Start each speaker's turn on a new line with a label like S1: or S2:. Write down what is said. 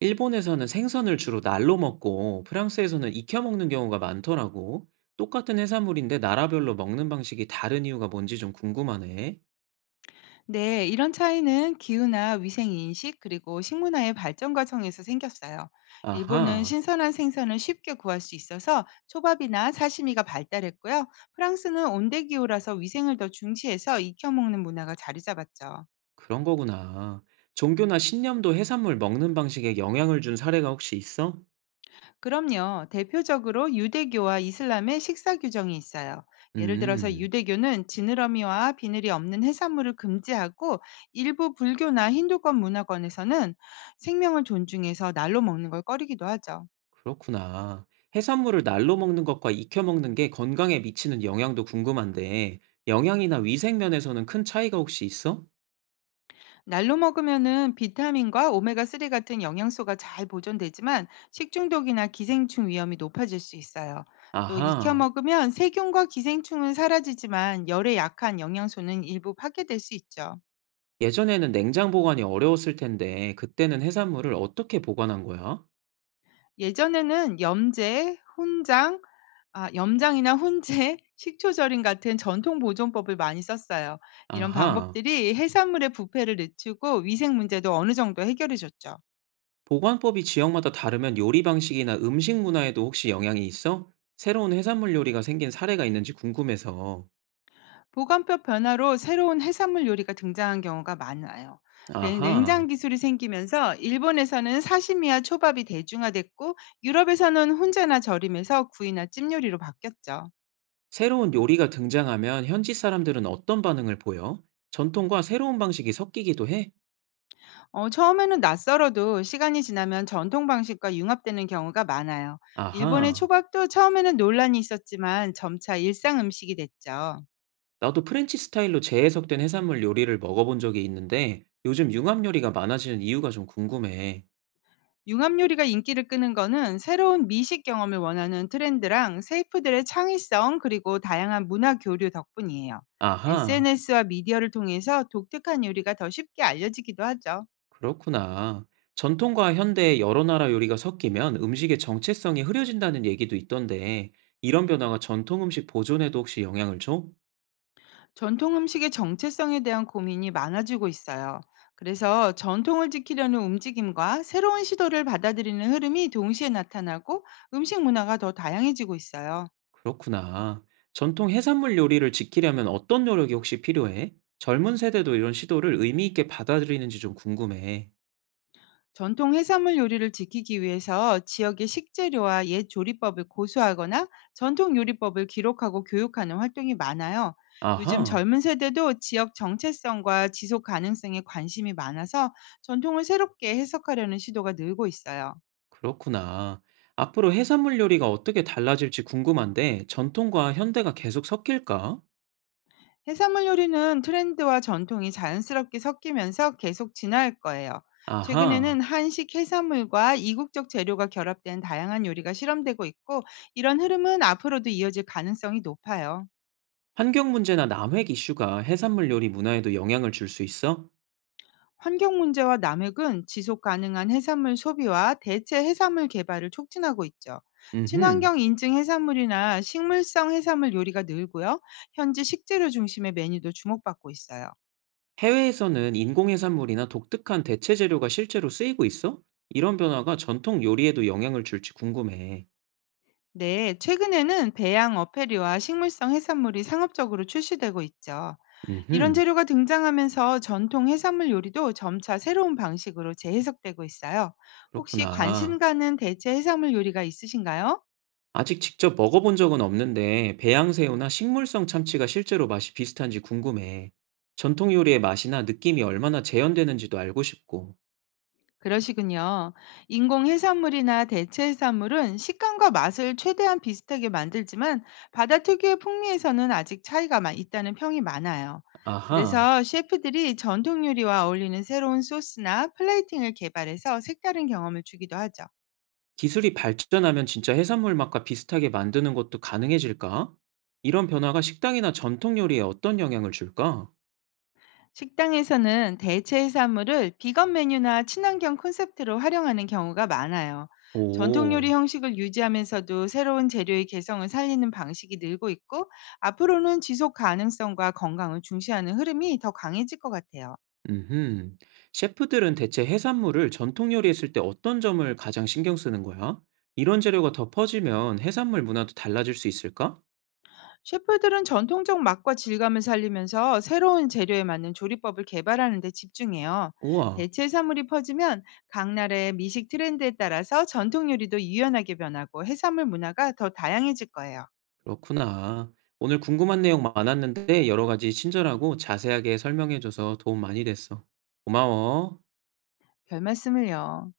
S1: 일본에서는 생선을 주로 날로 먹고 프랑스에서는 익혀 먹는 경우가 많더라고. 똑같은 해산물인데 나라별로 먹는 방식이 다른 이유가 뭔지 좀 궁금하네.
S2: 네, 이런 차이는 기후나 위생 인식 그리고 식문화의 발전 과정에서 생겼어요. 일본은
S1: 아하,
S2: 신선한 생선을 쉽게 구할 수 있어서 초밥이나 사시미가 발달했고요. 프랑스는 온대 기후라서 위생을 더 중시해서 익혀 먹는 문화가 자리 잡았죠.
S1: 그런 거구나. 종교나 신념도 해산물 먹는 방식에 영향을 준 사례가 혹시 있어?
S2: 그럼요. 대표적으로 유대교와 이슬람의 식사 규정이 있어요. 예를 들어서
S1: 음,
S2: 유대교는 지느러미와 비늘이 없는 해산물을 금지하고 일부 불교나 힌두권 문화권에서는 생명을 존중해서 날로 먹는 걸 꺼리기도 하죠.
S1: 그렇구나. 해산물을 날로 먹는 것과 익혀 먹는 게 건강에 미치는 영향도 궁금한데, 영양이나 위생 면에서는 큰 차이가 혹시 있어?
S2: 날로 먹으면은 비타민과 오메가3 같은 영양소가 잘 보존되지만 식중독이나 기생충 위험이 높아질 수 있어요. 또 익혀
S1: 아하.
S2: 먹으면 세균과 기생충은 사라지지만 열에 약한 영양소는 일부 파괴될 수 있죠.
S1: 예전에는 냉장 보관이 어려웠을 텐데 그때는 해산물을 어떻게 보관한 거야?
S2: 예전에는 염제, 훈장, 아 염장이나 훈제, 식초 절임 같은 전통 보존법을 많이 썼어요. 이런
S1: 아하,
S2: 방법들이 해산물의 부패를 늦추고 위생 문제도 어느 정도 해결해 줬죠.
S1: 보관법이 지역마다 다르면 요리 방식이나 음식 문화에도 혹시 영향이 있어? 새로운 해산물 요리가 생긴 사례가 있는지 궁금해서.
S2: 보관법 변화로 새로운 해산물 요리가 등장한 경우가 많아요.
S1: 아하,
S2: 냉장 기술이 생기면서 일본에서는 사시미와 초밥이 대중화됐고 유럽에서는 훈제나 절임에서 구이나 찜 요리로 바뀌었죠.
S1: 새로운 요리가 등장하면 현지 사람들은 어떤 반응을 보여? 전통과 새로운 방식이 섞이기도 해?
S2: 처음에는 낯설어도 시간이 지나면 전통 방식과 융합되는 경우가 많아요. 일본의
S1: 아하,
S2: 초밥도 처음에는 논란이 있었지만 점차 일상 음식이 됐죠.
S1: 나도 프렌치 스타일로 재해석된 해산물 요리를 먹어본 적이 있는데 요즘 융합 요리가 많아지는 이유가 좀 궁금해.
S2: 융합 요리가 인기를 끄는 거는 새로운 미식 경험을 원하는 트렌드랑 셰프들의 창의성 그리고 다양한 문화 교류 덕분이에요.
S1: 아하.
S2: SNS와 미디어를 통해서 독특한 요리가 더 쉽게 알려지기도 하죠.
S1: 그렇구나. 전통과 현대의 여러 나라 요리가 섞이면 음식의 정체성이 흐려진다는 얘기도 있던데, 이런 변화가 전통 음식 보존에도 혹시 영향을 줘?
S2: 전통 음식의 정체성에 대한 고민이 많아지고 있어요. 그래서 전통을 지키려는 움직임과 새로운 시도를 받아들이는 흐름이 동시에 나타나고 음식 문화가 더 다양해지고 있어요.
S1: 그렇구나. 전통 해산물 요리를 지키려면 어떤 노력이 혹시 필요해? 젊은 세대도 이런 시도를 의미 있게 받아들이는지 좀 궁금해.
S2: 전통 해산물 요리를 지키기 위해서 지역의 식재료와 옛 조리법을 고수하거나 전통 요리법을 기록하고 교육하는 활동이 많아요. 요즘
S1: 아하,
S2: 젊은 세대도 지역 정체성과 지속 가능성에 관심이 많아서 전통을 새롭게 해석하려는 시도가 늘고 있어요.
S1: 그렇구나. 앞으로 해산물 요리가 어떻게 달라질지 궁금한데, 전통과 현대가 계속 섞일까?
S2: 해산물 요리는 트렌드와 전통이 자연스럽게 섞이면서 계속 진화할 거예요.
S1: 아하.
S2: 최근에는 한식 해산물과 이국적 재료가 결합된 다양한 요리가 실험되고 있고 이런 흐름은 앞으로도 이어질 가능성이 높아요.
S1: 환경 문제나 남획 이슈가 해산물 요리 문화에도 영향을 줄 수 있어?
S2: 환경 문제와 남획은 지속 가능한 해산물 소비와 대체 해산물 개발을 촉진하고 있죠.
S1: 음흠.
S2: 친환경 인증 해산물이나 식물성 해산물 요리가 늘고요. 현지 식재료 중심의 메뉴도 주목받고 있어요.
S1: 해외에서는 인공해산물이나 독특한 대체 재료가 실제로 쓰이고 있어? 이런 변화가 전통 요리에도 영향을 줄지 궁금해.
S2: 네, 최근에는 배양 어패류와 식물성 해산물이 상업적으로 출시되고 있죠. 이런
S1: 음흠.
S2: 재료가 등장하면서 전통 해산물 요리도 점차 새로운 방식으로 재해석되고 있어요. 혹시
S1: 그렇구나.
S2: 관심 가는 대체 해산물 요리가 있으신가요?
S1: 아직 직접 먹어본 적은 없는데 배양새우나 식물성 참치가 실제로 맛이 비슷한지 궁금해. 전통 요리의 맛이나 느낌이 얼마나 재현되는지도 알고 싶고.
S2: 그러시군요. 인공 해산물이나 대체 해산물은 식감과 맛을 최대한 비슷하게 만들지만 바다 특유의 풍미에서는 아직 차이가 있다는 평이 많아요.
S1: 아하.
S2: 그래서 셰프들이 전통 요리와 어울리는 새로운 소스나 플레이팅을 개발해서 색다른 경험을 주기도 하죠.
S1: 기술이 발전하면 진짜 해산물 맛과 비슷하게 만드는 것도 가능해질까? 이런 변화가 식당이나 전통 요리에 어떤 영향을 줄까?
S2: 식당에서는 대체 해산물을 비건 메뉴나 친환경 콘셉트로 활용하는 경우가 많아요. 전통 요리
S1: 오,
S2: 형식을 유지하면서도 새로운 재료의 개성을 살리는 방식이 늘고 있고, 앞으로는 지속 가능성과 건강을 중시하는 흐름이 더 강해질 것 같아요.
S1: 음, 셰프들은 대체 해산물을 전통 요리에 쓸 때 어떤 점을 가장 신경 쓰는 거야? 이런 재료가 더 퍼지면 해산물 문화도 달라질 수 있을까?
S2: 셰프들은 전통적 맛과 질감을 살리면서 새로운 재료에 맞는 조리법을 개발하는 데 집중해요.
S1: 우와,
S2: 대체 해산물이 퍼지면 각 나라의 미식 트렌드에 따라서 전통 요리도 유연하게 변하고 해산물 문화가 더 다양해질 거예요.
S1: 그렇구나. 오늘 궁금한 내용 많았는데 여러 가지 친절하고 자세하게 설명해줘서 도움 많이 됐어. 고마워.
S2: 별말씀을요.